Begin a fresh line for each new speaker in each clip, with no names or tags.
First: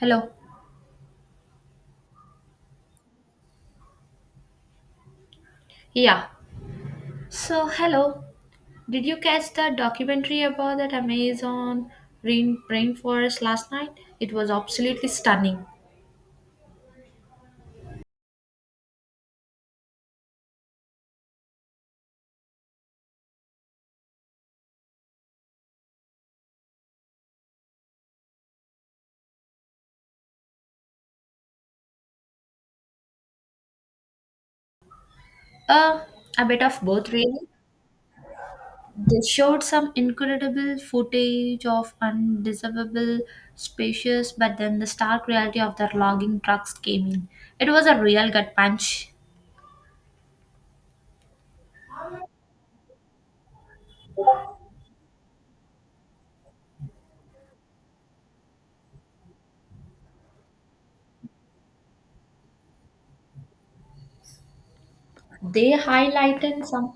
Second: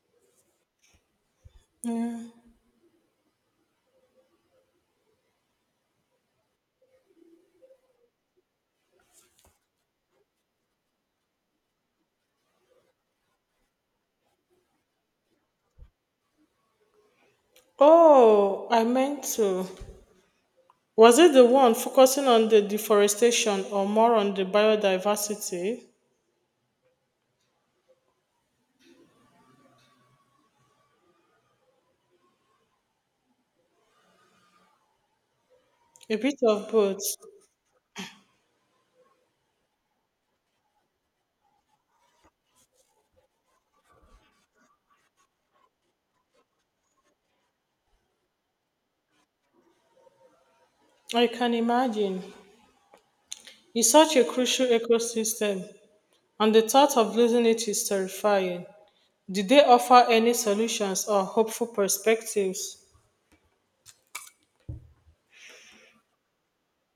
Hello. Yeah. So, hello. Did you catch the documentary about that Amazon rain rainforest last night? It was absolutely stunning.
Oh, I meant to. Was it the one focusing on the deforestation or more on the biodiversity?
Uh,
A bit
a bit
of
of
both.
both, really. They showed some incredible footage of undesirable species, but then the stark reality of their logging trucks came in. It was a real gut punch.
I can imagine. It's such a crucial ecosystem, and the thought of losing it is terrifying. Did they offer any solutions or hopeful perspectives?
They highlighted some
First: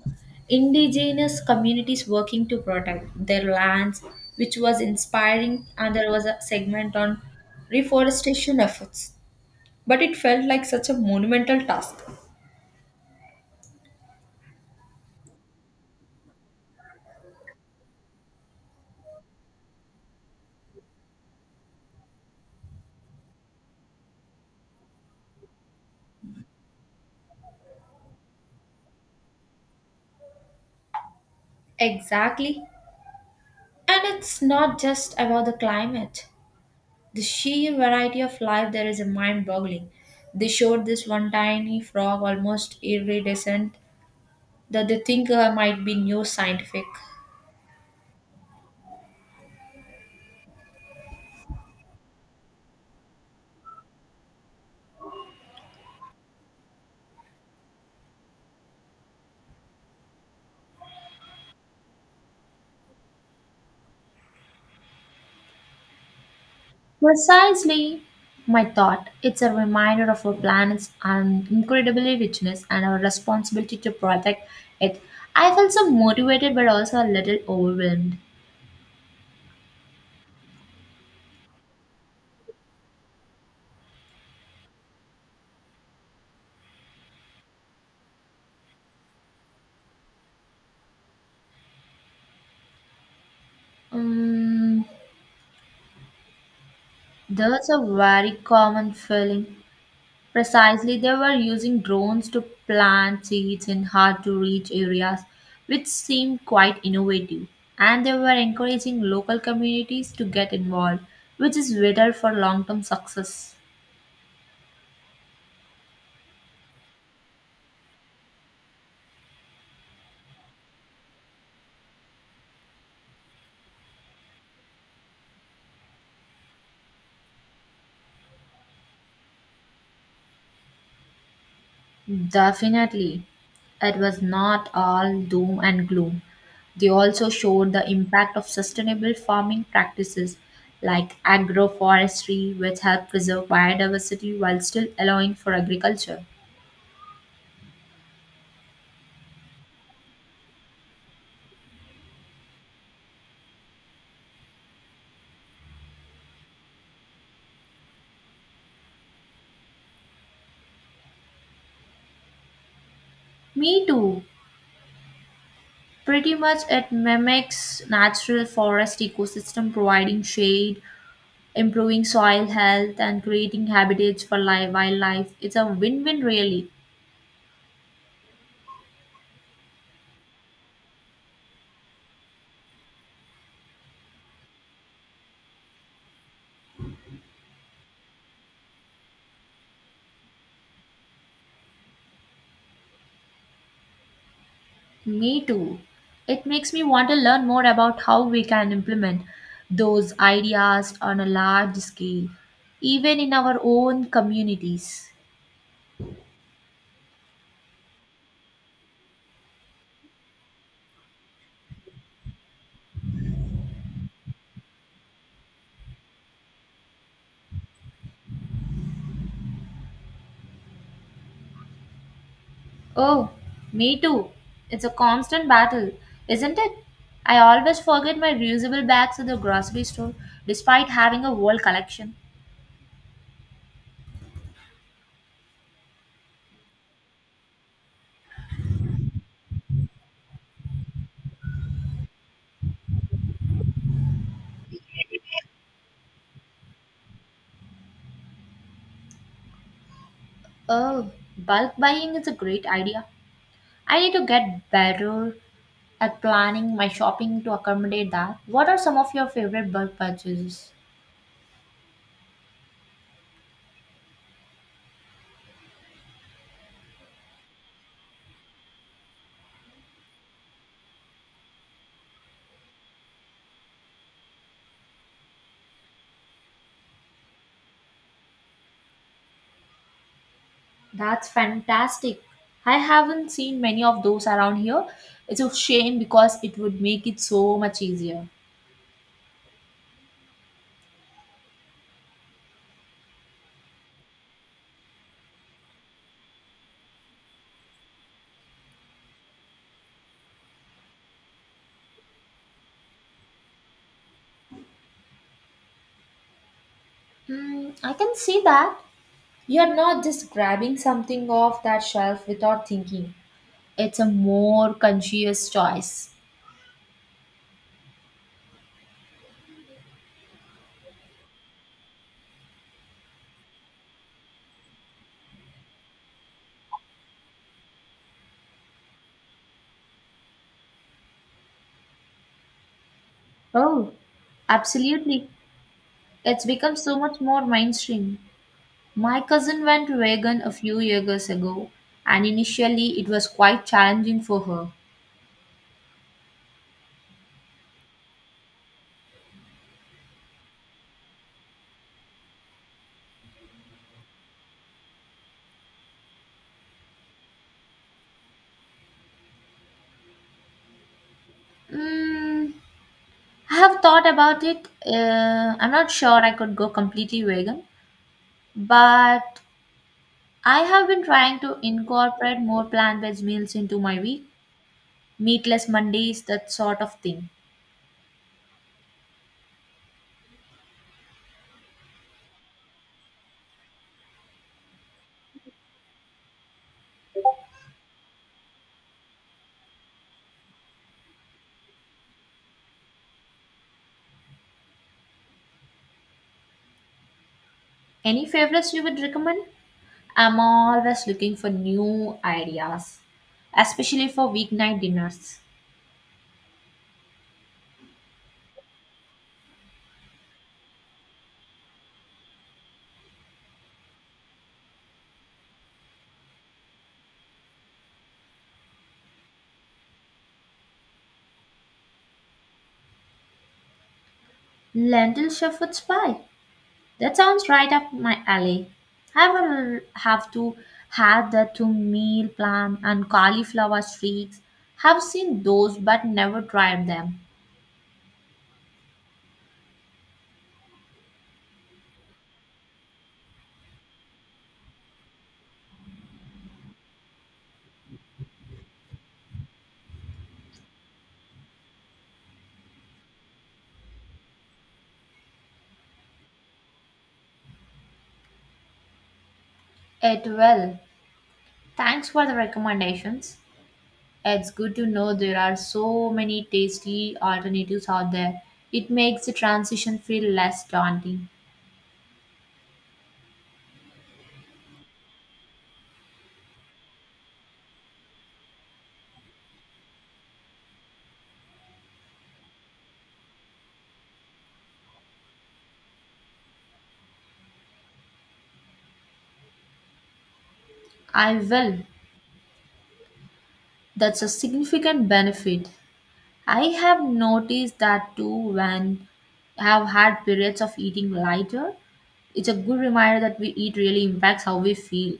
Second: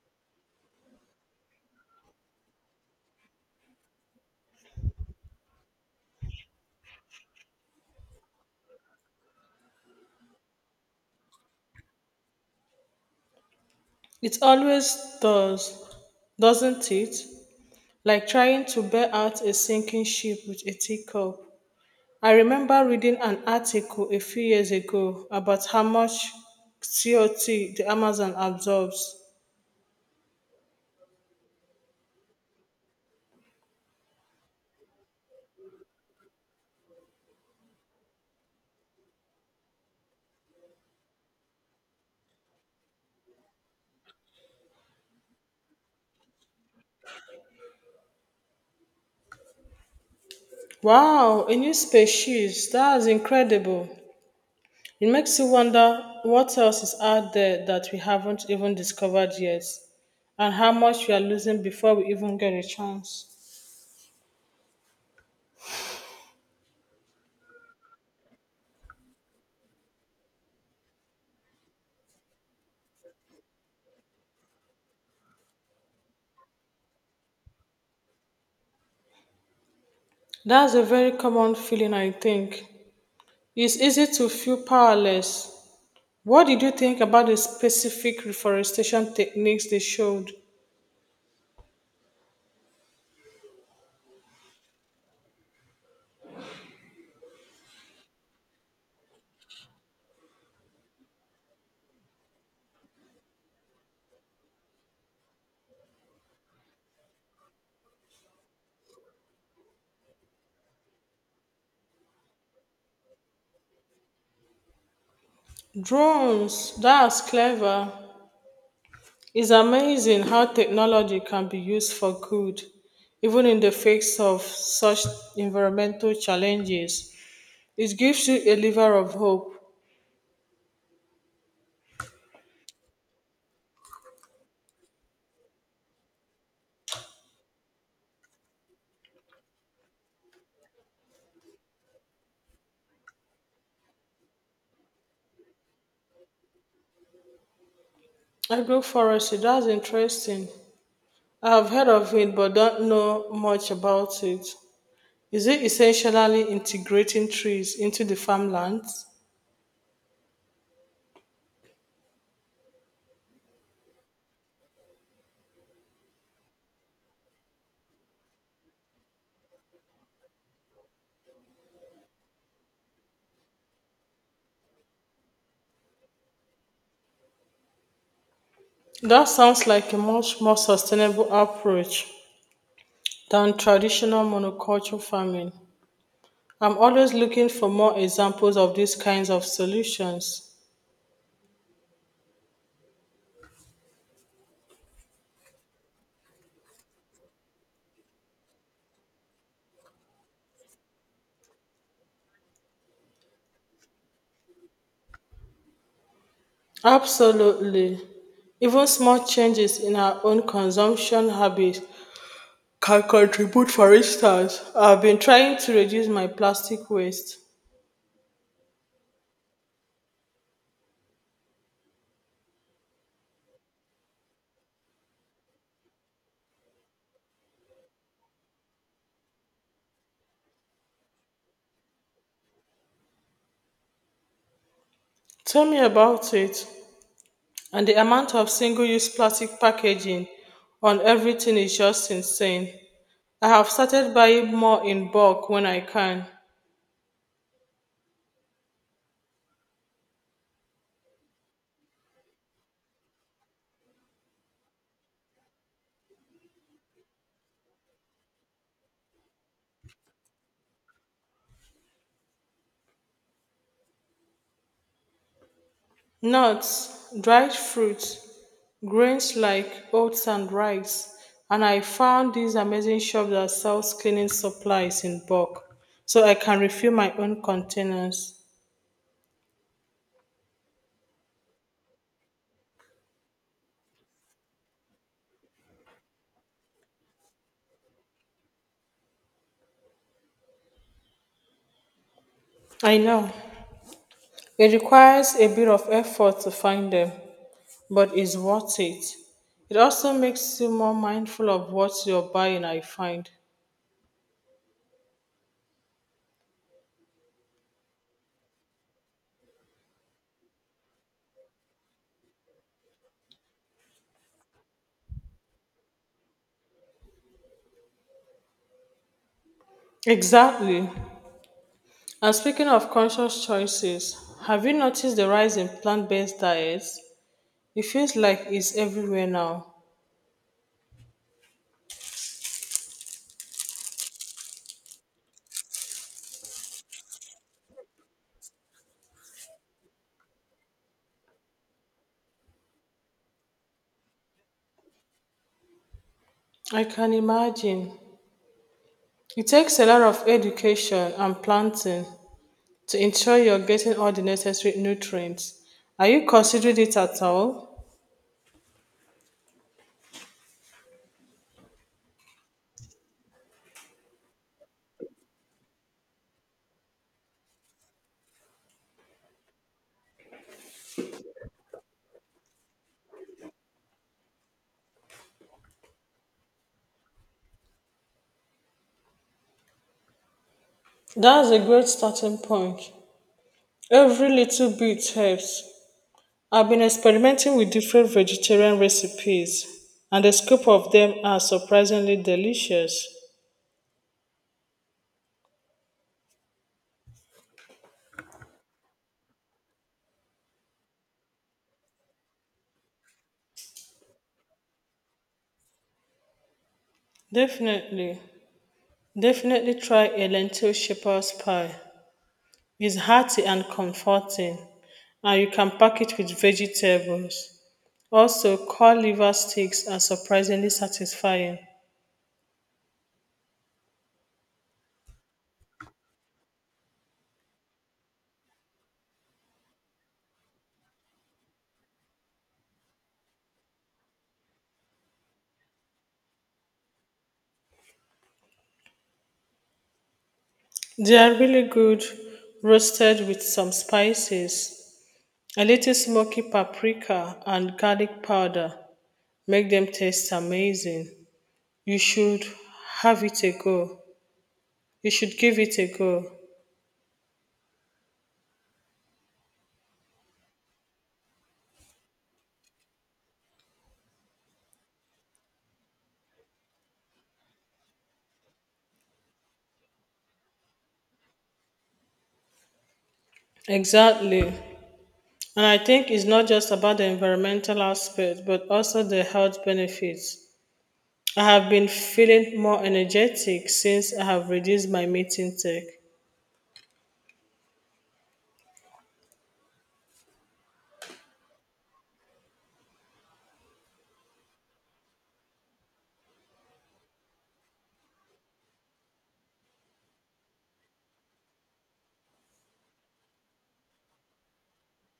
indigenous communities working to protect their lands, which was inspiring, and there was a segment on reforestation efforts. But it felt like such a monumental task.
It always does, doesn't it? Like trying to bail out a sinking ship with a teacup. I remember reading an article a few years ago about how much CO2 the Amazon absorbs.
Exactly. And it's not just about the climate. The sheer variety of life there is mind boggling. They showed this one tiny frog almost iridescent that they think might be new scientific.
Wow, a new species. That's incredible. It makes you wonder what else is out there that we haven't even discovered yet, and how much we are losing before we even get a chance.
Precisely my thought. It's a reminder of our planet's incredibly richness and our responsibility to protect it. I felt so motivated but also a little overwhelmed.
That's a very common feeling, I think. It's easy to feel powerless. What did you think about the specific reforestation techniques they showed?
Um, that's a very common feeling. Precisely, they were using drones to plant seeds in hard to reach areas, which seemed quite innovative. And they were encouraging local communities to get involved, which is vital for long term success.
Drones, that's clever. It's amazing how technology can be used for good, even in the face of such environmental challenges. It gives you a lever of hope.
Definitely. It was not all doom and gloom. They also showed the impact of sustainable farming practices like agroforestry, which help preserve biodiversity while still allowing for agriculture.
Agroforestry, that's interesting. I've heard of it but don't know much about it. Is it essentially integrating trees into the farmlands?
Me too. Pretty much it mimics natural forest ecosystem providing shade, improving soil health and creating habitats for live wildlife. It's a win-win really.
That sounds like a much more sustainable approach than traditional monoculture farming. I'm always looking for more examples of these kinds of solutions.
Me too. It makes me want to learn more about how we can implement those ideas on a large scale, even in our own communities.
Absolutely. Even small changes in our own consumption habits can contribute, for instance. I've been trying to reduce my plastic waste.
Oh, me too. It's a constant battle, isn't it? I always forget my reusable bags at the grocery store despite having a whole collection.
Tell me about it. And the amount of single use plastic packaging on everything is just insane. I have started buying more in bulk when I can.
Oh, bulk buying is a great idea. I need to get better at planning my shopping to accommodate that. What are some of your favorite bulk purchases?
Nuts, dried fruits, grains like oats and rice. And I found this amazing shop that sells cleaning supplies in bulk, so I can refill my own containers.
That's fantastic. I haven't seen many of those around here. It's a shame because it would make it so much easier.
I know it requires a bit of effort to find them, but it's worth it. It also makes you more mindful of what you're buying, I find.
Hmm, I can see that. You're not just grabbing something off that shelf without thinking. It's a more conscious choice.
Exactly. And speaking of conscious choices, have you noticed the rise in plant based diets? It feels like it's everywhere now.
Oh, absolutely. It's become so much more mainstream. My cousin went vegan a few years ago, and initially it was quite challenging for her.
I can imagine. It takes a lot of education and planting to ensure you're getting all the necessary nutrients. Are you considering it at all?
Mm, I have thought about it. I'm not sure I could go completely vegan, but I have been trying to incorporate more plant based meals into my week. Meatless Mondays, that sort of thing.
That's a great starting point. Every little bit helps. I've been experimenting with different vegetarian recipes, and a scoop of them are surprisingly delicious.
Any favorites you would recommend? I'm always looking for new ideas, especially for weeknight dinners.
Definitely, definitely try a lentil shepherd's pie. It's hearty and comforting and you can pack it with vegetables. Also, cod liver sticks are surprisingly satisfying.
Lentil shepherd's pie. That sounds right up my alley. I will have to have the two meal plan and cauliflower streaks. Have seen those but never tried them.
They are really good roasted with some spices, a little smoky paprika and garlic powder. Make them taste amazing. You should have it a go. You should give it a go.
It will. Thanks for the recommendations. It's good to know there are so many tasty alternatives out there. It makes the transition feel less daunting.
Exactly. And I think it's not just about the environmental aspect, but also the health benefits. I have been feeling more energetic since I have reduced my meeting tech.
I will. That's a significant benefit. I have noticed that too when I have had periods of eating lighter. It's a good reminder that we eat really impacts how we feel.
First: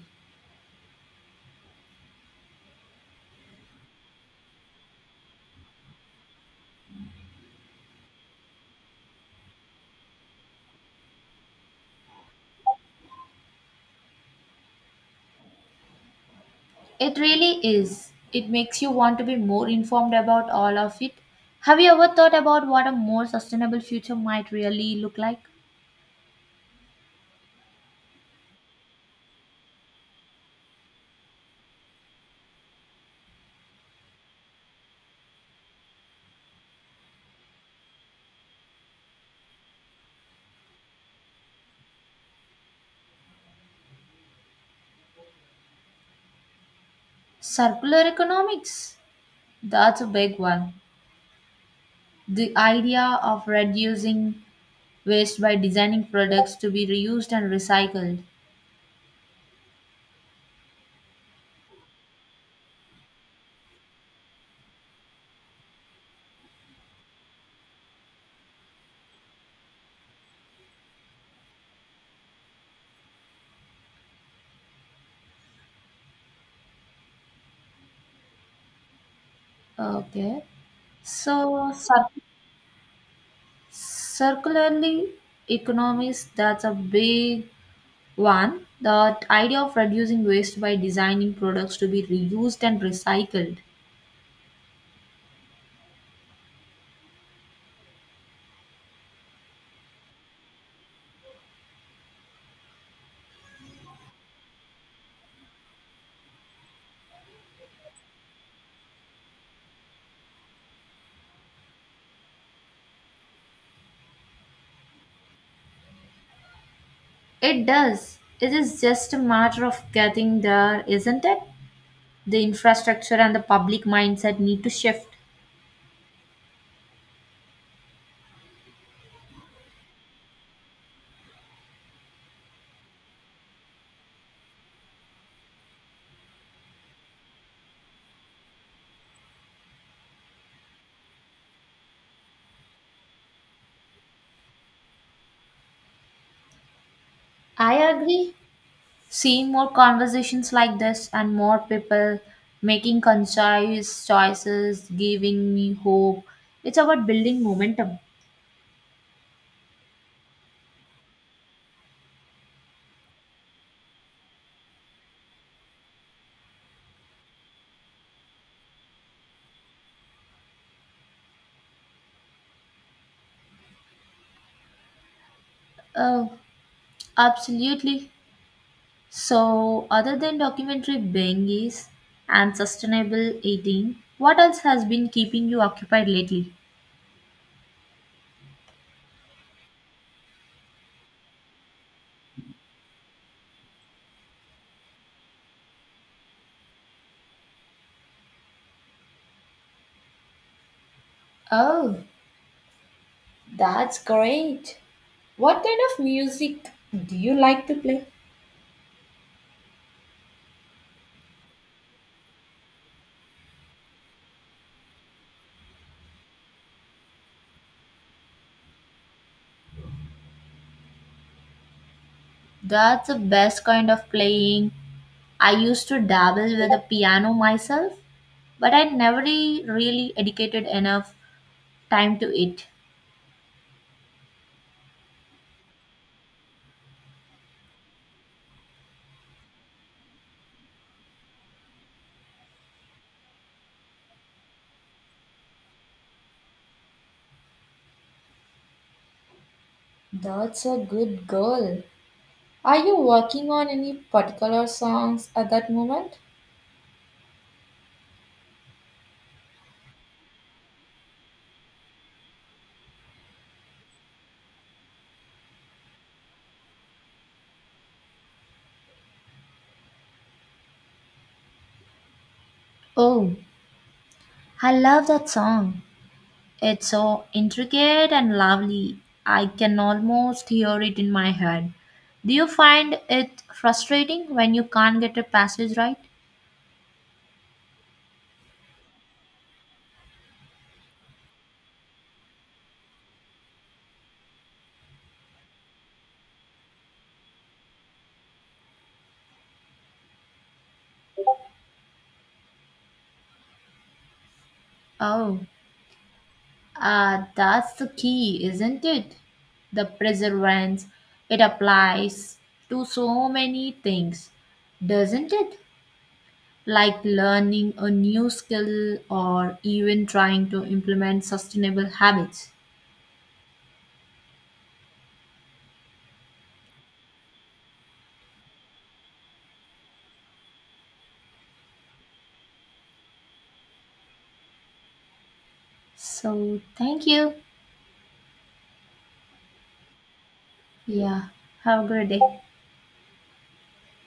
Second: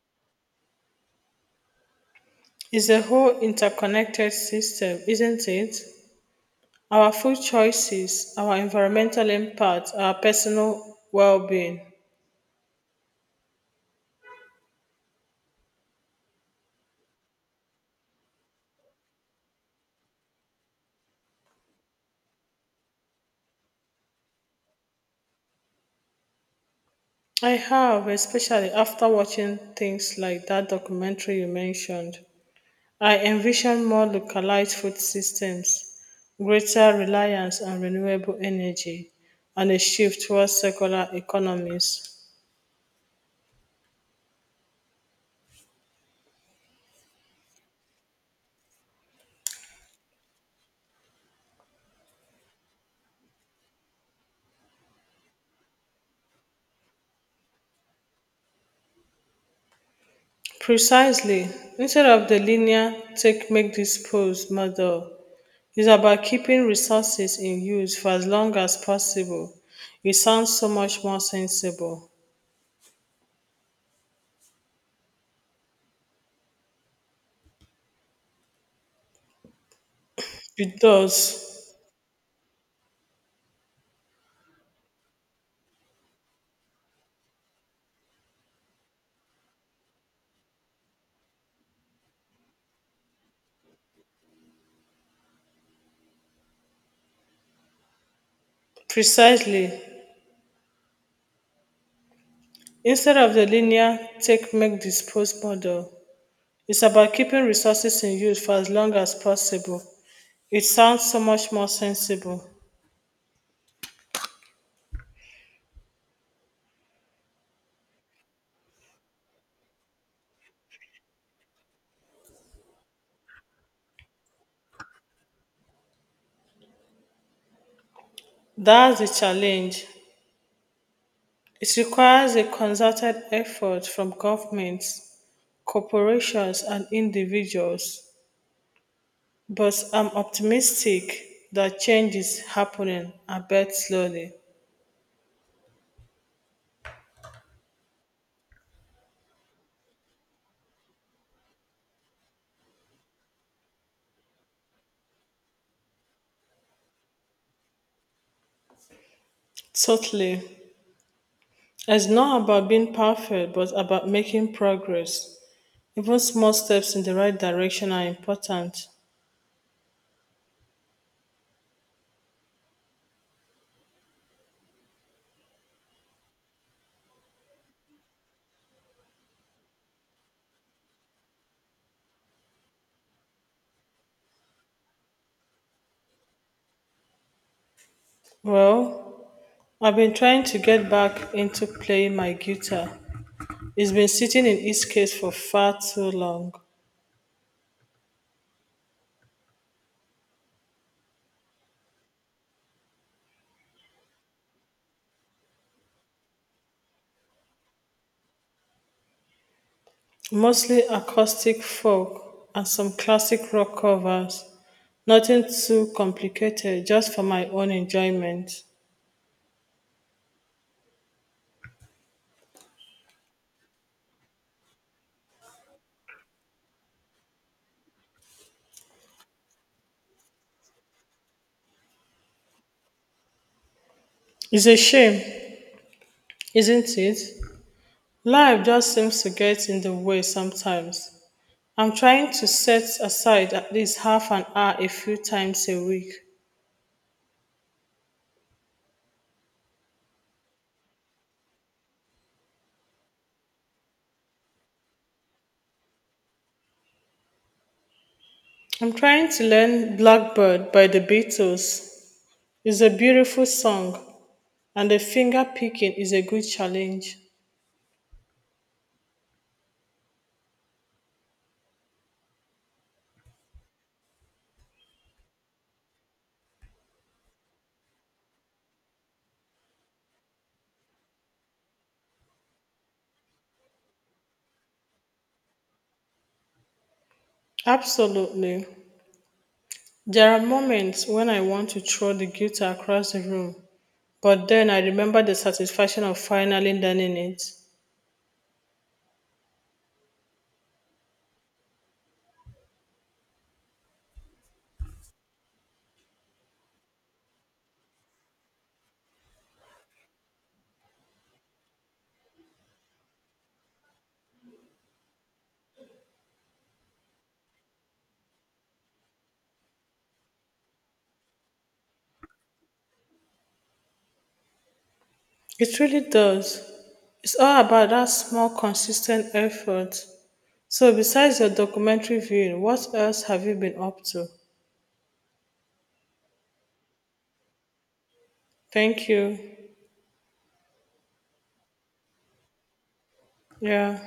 It's a whole interconnected system, isn't it? Our food choices, our environmental impact, our personal well being.
It really is. It makes you want to be more informed about all of it. Have you ever thought about what a more sustainable future might really look like?
I have, especially after watching things like that documentary you mentioned. I envision more localized food systems, greater reliance on renewable energy, and a shift towards circular economies.
Circular economics. That's a big one. The idea of reducing waste by designing products to be reused and recycled.
Precisely. Instead of the linear take make dispose model, it's about keeping resources in use for as long as possible. It sounds so much more sensible.
Okay.
It does.
So, circularly economies, that's a big one. The idea of reducing waste by designing products to be reused and recycled.
Precisely. Instead of the linear take make dispose model, it's about keeping resources in use for as long as possible. It sounds so much more sensible.
It does. It is just a matter of getting there, isn't it? The infrastructure and the public mindset need to shift.
That's the challenge. It requires a concerted effort from governments, corporations, and individuals, but I'm optimistic that change is happening, albeit slowly.
I agree. Seeing more conversations like this and more people making conscious choices, giving me hope. It's about building momentum.
Totally. It's not about being perfect, but about making progress. Even small steps in the right direction are important.
Oh, absolutely. So, other than documentary binges and sustainable eating, what else has been keeping you occupied lately?
Well, I've been trying to get back into playing my guitar. It's been sitting in its case for far too long.
Oh, that's great. What kind of music do you like to play?
Mostly acoustic folk and some classic rock covers. Nothing too complicated, just for my own enjoyment.
That's the best kind of playing. I used to dabble with the piano myself, but I never really dedicated enough time to it.
It's a shame, isn't it? Life just seems to get in the way sometimes. I'm trying to set aside at least half an hour a few times a week.
That's a good girl. Are you working on any particular songs at that moment?
I'm trying to learn Blackbird by the Beatles. It's a beautiful song, and the finger picking is a good challenge.
Oh. I love that song. It's so intricate and lovely. I can almost hear it in my head. Do you find it frustrating when you can't get a passage right?
Absolutely. There are moments when I want to throw the guitar across the room, but then I remember the satisfaction of finally learning it.
Oh, that's the key, isn't it? The perseverance. It applies to so many things, doesn't it? Like learning a new skill or even trying to implement sustainable habits.
It really does. It's all about that small, consistent effort. So, besides your documentary viewing, what else have you been up to?
So, thank you.
Thank you.
Yeah. Have a good day.
Yeah.